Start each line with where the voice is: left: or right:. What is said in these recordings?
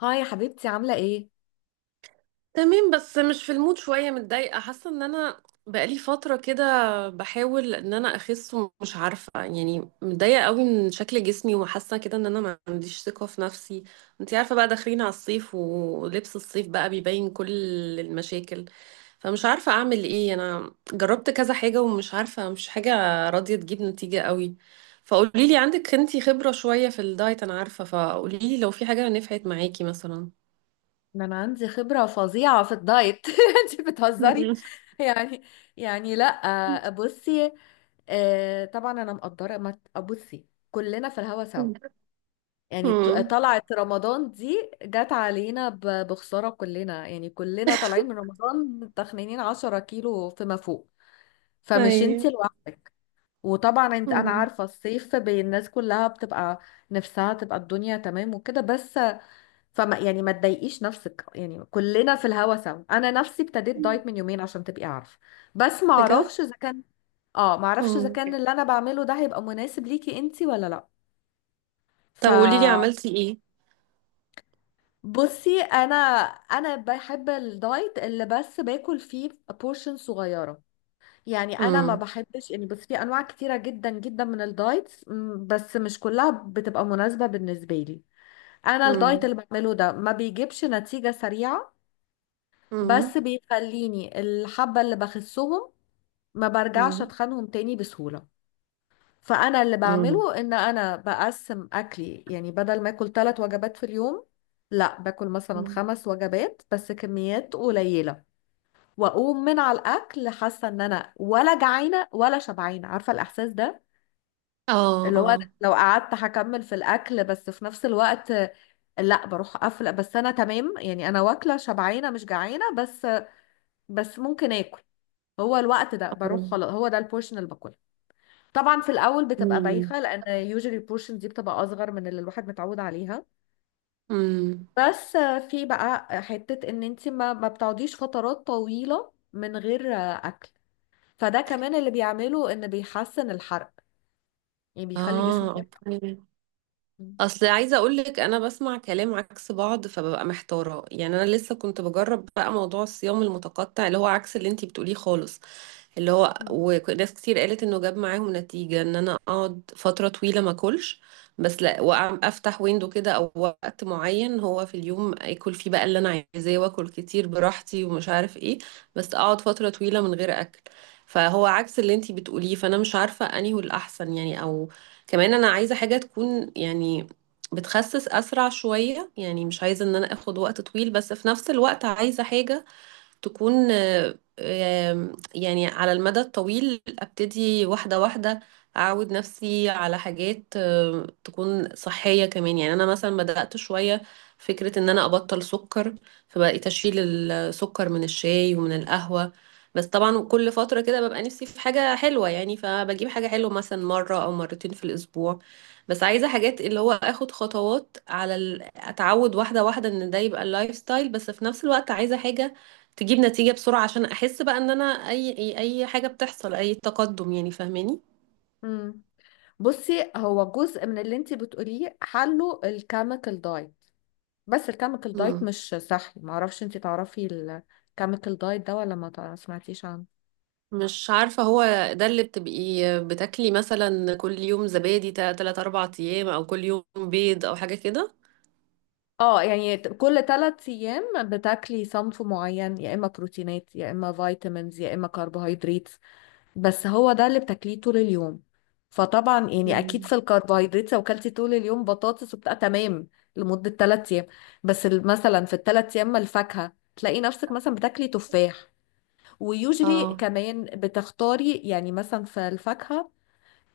left: هاي يا حبيبتي، عاملة ايه؟
right: تمام، بس مش في المود شوية. متضايقة، حاسة ان انا بقالي فترة كده بحاول ان انا اخس، ومش عارفة يعني. متضايقة قوي من شكل جسمي، وحاسة كده ان انا ما عنديش ثقة في نفسي. انتي عارفة بقى، داخلين على الصيف ولبس الصيف بقى بيبين كل المشاكل. فمش عارفة اعمل ايه. انا جربت كذا حاجة ومش عارفة، مش حاجة راضية تجيب نتيجة قوي. فقوليلي، عندك انتي خبرة شوية في الدايت انا عارفة، فقوليلي لو في حاجة نفعت معاكي مثلا.
left: ده انا عندي خبرة فظيعة في الدايت. انتي بتهزري يعني. لا بصي. طبعا انا مقدرة. ما ت- بصي، كلنا في الهوا سوا.
right: مم.
left: طلعت رمضان دي جت علينا بخسارة، كلنا يعني كلنا طالعين من رمضان تخنينين 10 كيلو فيما فوق. فمش انتي
right: ايوه.
left: لوحدك. وطبعا انت انا
right: أمم.
left: عارفة الصيف بين الناس كلها بتبقى نفسها تبقى الدنيا تمام وكده. بس فما يعني ما تضايقيش نفسك، يعني كلنا في الهوا سوا. انا نفسي ابتديت دايت من يومين عشان تبقي عارفه. بس ما
right: بجد؟
left: اعرفش اذا كان، اه، ما اعرفش اذا
right: أمم.
left: كان اللي انا بعمله ده هيبقى مناسب ليكي انتي ولا لا.
right: طب قولي لي
left: فبصي،
right: عملتي ايه؟
left: انا انا بحب الدايت اللي بس باكل فيه بورشن صغيره. يعني انا ما
right: أمم.
left: بحبش، يعني بس في انواع كتيره جدا جدا من الدايتس، بس مش كلها بتبقى مناسبه بالنسبه لي. انا الدايت
right: أمم.
left: اللي بعمله ده ما بيجيبش نتيجه سريعه،
right: أمم.
left: بس بيخليني الحبة اللي بخسهم ما برجعش
right: أمم.
left: اتخنهم تاني بسهولة. فأنا اللي
right: أمم.
left: بعمله إن أنا بقسم أكلي، يعني بدل ما أكل ثلاث وجبات في اليوم لا باكل مثلا
right: أمم.
left: خمس وجبات بس كميات قليلة. وأقوم من على الأكل حاسة إن أنا ولا جعانة ولا شبعانة، عارفة الإحساس ده؟
right: اه،
left: اللي هو
right: اه.
left: لو قعدت هكمل في الأكل، بس في نفس الوقت لا بروح قافله. بس انا تمام، يعني انا واكله شبعانه مش جعانه، بس بس ممكن اكل. هو الوقت ده
right: اه.
left: بروح، خلاص هو ده البورشن اللي باكلها. طبعا في الاول بتبقى
right: أمم.
left: بايخه لان يوجوالي البورشن دي بتبقى اصغر من اللي الواحد متعود عليها.
right: أمم.
left: بس في بقى حته ان انت ما بتقعديش فترات طويله من غير اكل. فده كمان اللي بيعمله ان بيحسن الحرق، يعني بيخلي
right: اه،
left: جسمك يحرق.
right: اوكي.
left: مم.
right: اصل عايزه اقول لك، انا بسمع كلام عكس بعض فببقى محتاره. يعني انا لسه كنت بجرب بقى موضوع الصيام المتقطع، اللي هو عكس اللي انتي بتقوليه خالص. اللي هو
left: مم.
right: وناس كتير قالت انه جاب معاهم نتيجة ان انا اقعد فترة طويلة ما اكلش. بس لا، افتح ويندو كده او وقت معين هو في اليوم اكل فيه بقى اللي انا عايزاه، واكل كتير براحتي ومش عارف ايه. بس اقعد فترة طويلة من غير اكل. فهو عكس اللي انتي بتقوليه، فانا مش عارفة انهي هو الاحسن يعني، او كمان انا عايزة حاجة تكون يعني بتخسس اسرع شوية، يعني مش عايزة ان انا اخد وقت طويل، بس في نفس الوقت عايزة حاجة تكون آه، آم، يعني على المدى الطويل، ابتدي واحدة واحدة. اعود نفسي على حاجات تكون صحية كمان. يعني انا مثلا بدأت شوية فكرة ان انا ابطل سكر. فبقيت اشيل السكر من الشاي ومن القهوة. بس طبعا كل فترة كده ببقى نفسي في حاجة حلوة، يعني فبجيب حاجة حلوة مثلا مرة او مرتين في الاسبوع. بس عايزة حاجات اللي هو اخد خطوات اتعود واحدة واحدة ان ده يبقى اللايف ستايل، بس في نفس الوقت عايزة حاجة تجيب نتيجة بسرعة، عشان أحس بقى إن أنا أي حاجة بتحصل، أي تقدم يعني. فاهماني؟
left: مم. بصي هو جزء من اللي انت بتقوليه حله الكيميكال دايت. بس الكيميكال دايت
right: مم.
left: مش صحي، معرفش انت تعرفي الكيميكال دايت ده ولا ما تع- سمعتيش عنه.
right: مش عارفة، هو ده اللي بتبقي بتاكلي مثلا كل يوم زبادي تلات أربع أيام، أو كل يوم بيض، أو حاجة كده؟
left: اه، يعني كل ثلاث ايام بتاكلي صنف معين، يا اما بروتينات يا اما فيتامينز يا اما كربوهيدرات. بس هو ده اللي بتاكليه طول اليوم. فطبعا يعني اكيد
right: مم.
left: في الكربوهيدرات لو كلتي طول اليوم بطاطس وبتاع تمام لمدة ثلاث ايام. بس ال- مثلا في الثلاث ايام، ما الفاكهة تلاقي نفسك مثلا بتاكلي تفاح. ويوجلي
right: اه.
left: كمان بتختاري يعني مثلا في الفاكهة.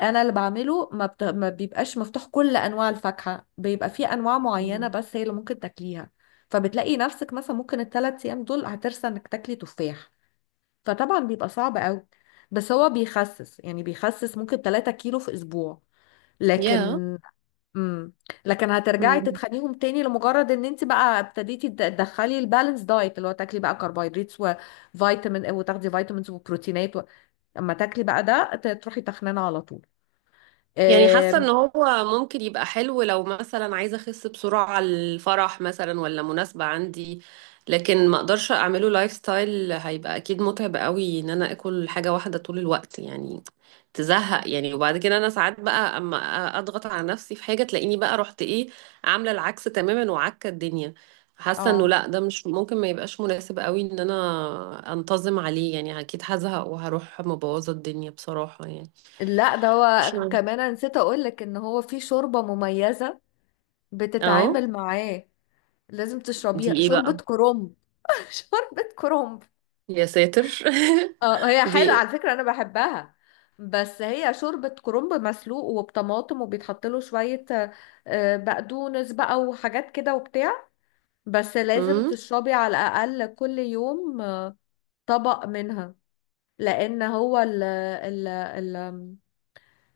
left: انا اللي بعمله ما بيبقاش مفتوح كل انواع الفاكهه، بيبقى في انواع معينه
right: مم.
left: بس هي اللي ممكن تاكليها. فبتلاقي نفسك مثلا ممكن الثلاث ايام دول هترسى انك تاكلي تفاح. فطبعا بيبقى صعب قوي، بس هو بيخسس، يعني بيخسس ممكن 3 كيلو في اسبوع. لكن
right: يا
left: امم، لكن هترجعي
right: yeah.
left: تتخنيهم تاني لمجرد ان انت بقى ابتديتي تدخلي البالانس دايت، اللي هو تاكلي بقى كربوهيدرات وفيتامين وتاخدي فيتامينز وبروتينات و... اما تاكلي بقى ده تروحي تخنانه على طول.
right: يعني حاسة ان هو ممكن يبقى حلو لو مثلا عايزة اخس بسرعة على الفرح مثلا، ولا مناسبة عندي. لكن ما اقدرش اعمله لايف ستايل، هيبقى اكيد متعب قوي ان انا اكل حاجة واحدة طول الوقت يعني. تزهق يعني. وبعد كده انا ساعات بقى اما اضغط على نفسي في حاجة، تلاقيني بقى رحت ايه، عاملة العكس تماما وعكة الدنيا. حاسة انه
left: اه،
right: لا، ده مش ممكن، ما يبقاش مناسب قوي ان انا انتظم عليه يعني، اكيد هزهق وهروح مبوظة الدنيا بصراحة يعني.
left: لا ده
right: مش
left: هو
right: عارفة.
left: كمان، أنا نسيت اقولك ان هو في شوربة مميزة
right: اه.
left: بتتعامل معاه. لازم
right: دي
left: تشربيها
right: ايه
left: شوربة
right: بقى؟
left: كرنب. شوربة كرنب.
right: يا ساتر!
left: اه هي
right: دي
left: حلوة
right: ايه؟
left: على فكرة، انا بحبها. بس هي شوربة كرنب مسلوق وبطماطم، وبيتحط له شوية بقدونس بقى وحاجات كده وبتاع. بس لازم
right: مم؟
left: تشربي على الأقل كل يوم طبق منها. لأن هو ال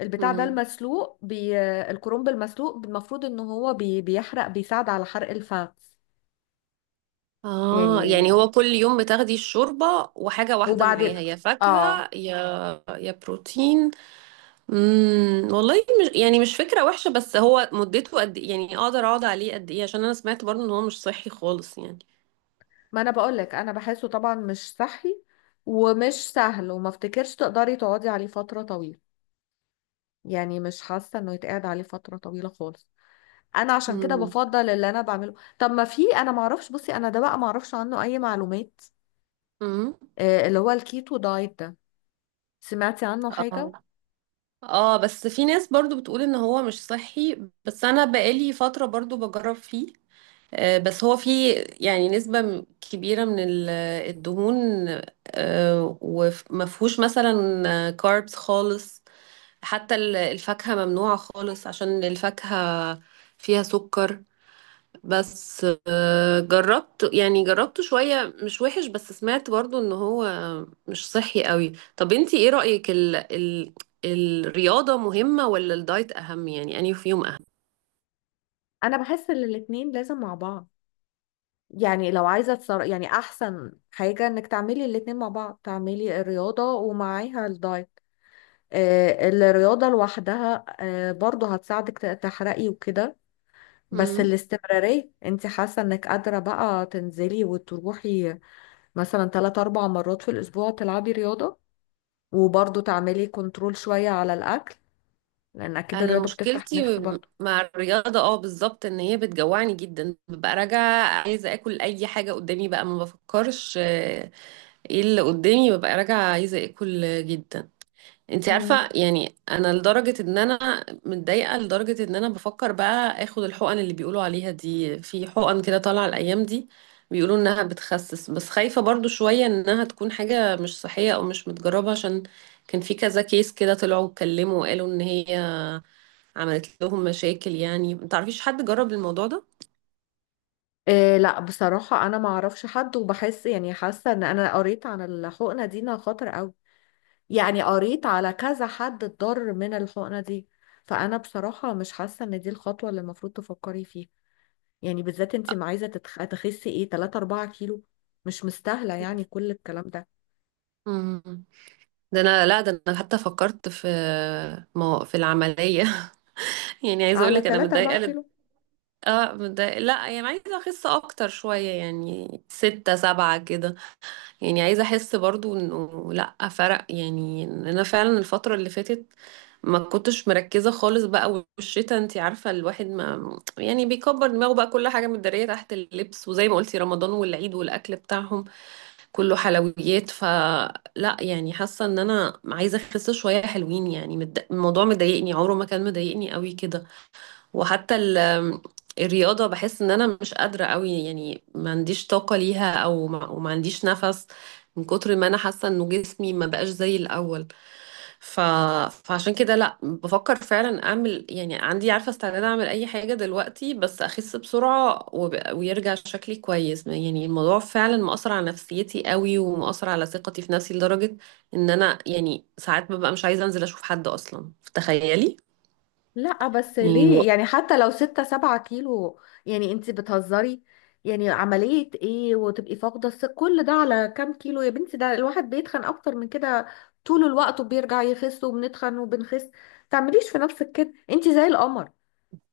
left: البتاع ده
right: مم.
left: المسلوق الكرنب المسلوق المفروض ان هو بيحرق، بيساعد على حرق الفم
right: اه، يعني
left: يعني.
right: هو كل يوم بتاخدي الشوربة وحاجة واحدة معاها،
left: وبعدين،
right: يا فاكهة،
left: اه،
right: يا بروتين. مم. والله، مش يعني مش فكرة وحشة، بس هو مدته قد ايه يعني؟ اقدر اقعد عليه قد ايه؟ عشان انا سمعت برضو ان هو مش صحي خالص يعني.
left: ما انا بقولك انا بحسه طبعا مش صحي، ومش سهل، وما افتكرش تقدري تقعدي عليه فترة طويلة. يعني مش حاسة انه يتقعد عليه فترة طويلة خالص. انا عشان كده
right: مم.
left: بفضل اللي انا بعمله. طب ما في، انا معرفش، بصي انا ده بقى معرفش عنه اي معلومات،
right: مم.
left: آه، اللي هو الكيتو دايت ده، سمعتي عنه
right: اه،
left: حاجة؟
right: اه. بس في ناس برضو بتقول ان هو مش صحي. بس انا بقالي فترة برضو بجرب فيه. بس هو في يعني نسبة كبيرة من الدهون، ومفهوش مثلا كاربس خالص. حتى الفاكهة ممنوعة خالص، عشان الفاكهة فيها سكر. بس جربت، يعني جربته شوية مش وحش، بس سمعت برضو ان هو مش صحي قوي. طب انتي ايه رأيك، ال ال الرياضة مهمة ولا الدايت أهم؟ يعني أنهي فيهم
left: انا بحس ان الاتنين لازم مع بعض. يعني لو عايزة يعني أحسن حاجة إنك تعملي الاتنين مع بعض، تعملي الرياضة ومعاها الدايت. الرياضة لوحدها برضو هتساعدك تحرقي وكده. بس
right: أهم؟
left: الاستمرارية، انت حاسة انك قادرة بقى تنزلي وتروحي مثلا تلات أربع مرات في الأسبوع تلعبي رياضة وبرضو تعملي كنترول شوية على الأكل؟ لأن أكيد
right: انا
left: الرياضة بتفتح
right: مشكلتي
left: النفس برضو.
right: مع الرياضه، اه بالظبط، ان هي بتجوعني جدا، ببقى راجعه عايزه اكل اي حاجه قدامي بقى، ما بفكرش ايه اللي قدامي. ببقى راجعه عايزه اكل جدا. انت عارفه
left: مم.
right: يعني، انا لدرجه ان انا متضايقه، لدرجه ان انا بفكر بقى اخد الحقن اللي بيقولوا عليها دي، في حقن كده طالعه الايام دي بيقولوا انها بتخسس، بس خايفه برضو شويه انها تكون حاجه مش صحيه او مش متجربه، عشان كان في كذا كيس كده طلعوا اتكلموا وقالوا ان هي عملت لهم مشاكل يعني. ما تعرفيش حد جرب الموضوع ده؟
left: إيه، لا بصراحة أنا ما أعرفش حد، وبحس يعني حاسة إن أنا قريت عن الحقنة دي إنها خطر أوي. يعني قريت على كذا حد اتضر من الحقنة دي. فأنا بصراحة مش حاسة إن دي الخطوة اللي المفروض تفكري فيها. يعني بالذات انت ما عايزة تخسي ايه، 3 4 كيلو. مش مستاهلة يعني كل الكلام ده
right: مم. ده انا، لا ده انا حتى فكرت في العمليه. يعني عايزه اقول
left: على
right: لك انا
left: 3 4
right: متضايقه
left: كيلو.
right: اه متضايقه، لا يعني عايزه اخس اكتر شويه، يعني ستة سبعة كده. يعني عايزه احس برضو انه لا، فرق يعني إن انا فعلا الفتره اللي فاتت ما كنتش مركزه خالص بقى، والشتا انت عارفه، الواحد ما يعني بيكبر دماغه بقى كل حاجه متداريه تحت اللبس، وزي ما قلتي رمضان والعيد والاكل بتاعهم كله حلويات. فلا يعني، حاسة ان انا عايزة اخس شوية حلوين يعني الموضوع مضايقني، عمره ما كان مضايقني قوي كده. وحتى الرياضة بحس ان انا مش قادرة قوي يعني، ما عنديش طاقة ليها، او ما, وما عنديش نفس من كتر ما انا حاسة انه جسمي ما بقاش زي الاول. ف... فعشان كده لا، بفكر فعلا اعمل يعني، عندي عارفة استعداد اعمل اي حاجة دلوقتي بس اخس بسرعة ويرجع شكلي كويس يعني. الموضوع فعلا مؤثر على نفسيتي قوي، ومؤثر على ثقتي في نفسي لدرجة ان انا يعني ساعات ببقى مش عايزة انزل اشوف حد اصلا. تخيلي!
left: لا بس
right: يعني
left: ليه، يعني حتى لو 6 7 كيلو، يعني انت بتهزري. يعني عملية ايه وتبقي فاقدة كل ده على كام كيلو يا بنتي؟ ده الواحد بيتخن اكتر من كده طول الوقت وبيرجع يخس، وبنتخن وبنخس. تعمليش في نفسك كده، انت زي القمر.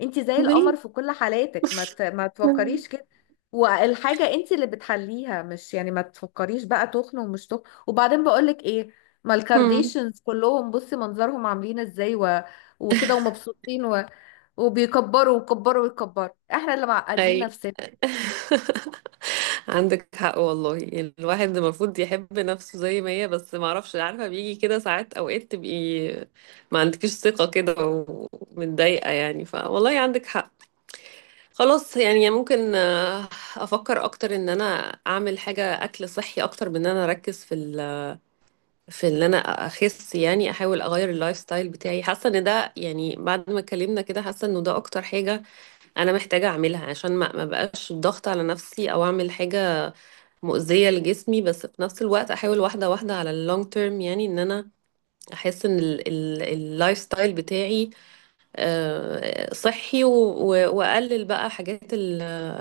left: انت زي القمر في كل حالاتك، ما تفكريش
right: الوقت.
left: كده. والحاجة انت اللي بتحليها، مش يعني، ما تفكريش بقى تخن ومش تخن. وبعدين بقولك ايه، ما
right: مم.
left: الكارديشنز كلهم بصي منظرهم عاملين ازاي و... وكده ومبسوطين و... وبيكبروا ويكبروا ويكبروا. احنا اللي معقدين
right: اي.
left: نفسنا.
right: عندك حق والله. الواحد المفروض يحب نفسه زي ما هي، بس ما اعرفش، عارفه بيجي كده ساعات، اوقات تبقي ما عندكيش ثقه كده ومتضايقه يعني. فوالله عندك حق. خلاص يعني. ممكن افكر اكتر ان انا اعمل حاجه، اكل صحي اكتر من ان انا اركز في ان انا اخس يعني. احاول اغير اللايف ستايل بتاعي، حاسه ان ده يعني بعد ما اتكلمنا كده، حاسه انه ده اكتر حاجه انا محتاجة اعملها، عشان ما بقاش ضغط على نفسي او اعمل حاجة مؤذية لجسمي. بس في نفس الوقت احاول واحدة واحدة على اللونج تيرم، يعني ان انا احس ان اللايف ستايل بتاعي صحي، واقلل بقى حاجات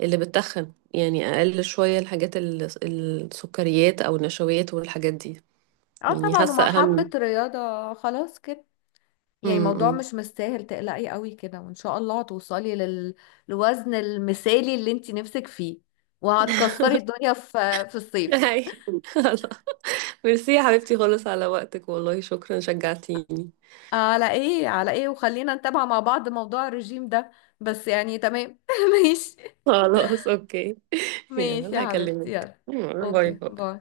right: اللي بتتخن، يعني اقلل شوية الحاجات السكريات او النشويات والحاجات دي.
left: اه
right: يعني
left: طبعا،
right: حاسة
left: ومع حبة
right: اهم.
left: رياضة خلاص كده. يعني الموضوع
right: امم.
left: مش مستاهل تقلقي قوي كده، وان شاء الله هتوصلي لل... للوزن المثالي اللي انت نفسك فيه، وهتكسري الدنيا في الصيف.
right: هاي. ميرسي يا حبيبتي خالص على وقتك، والله شكرا، شجعتيني.
left: على ايه، على ايه، وخلينا نتابع مع بعض موضوع الرجيم ده، بس يعني تمام. ماشي.
right: خلاص، اوكي.
left: ماشي
right: يلا
left: يا حبيبتي،
right: هكلمك.
left: يلا.
right: باي
left: اوكي،
right: باي.
left: باي.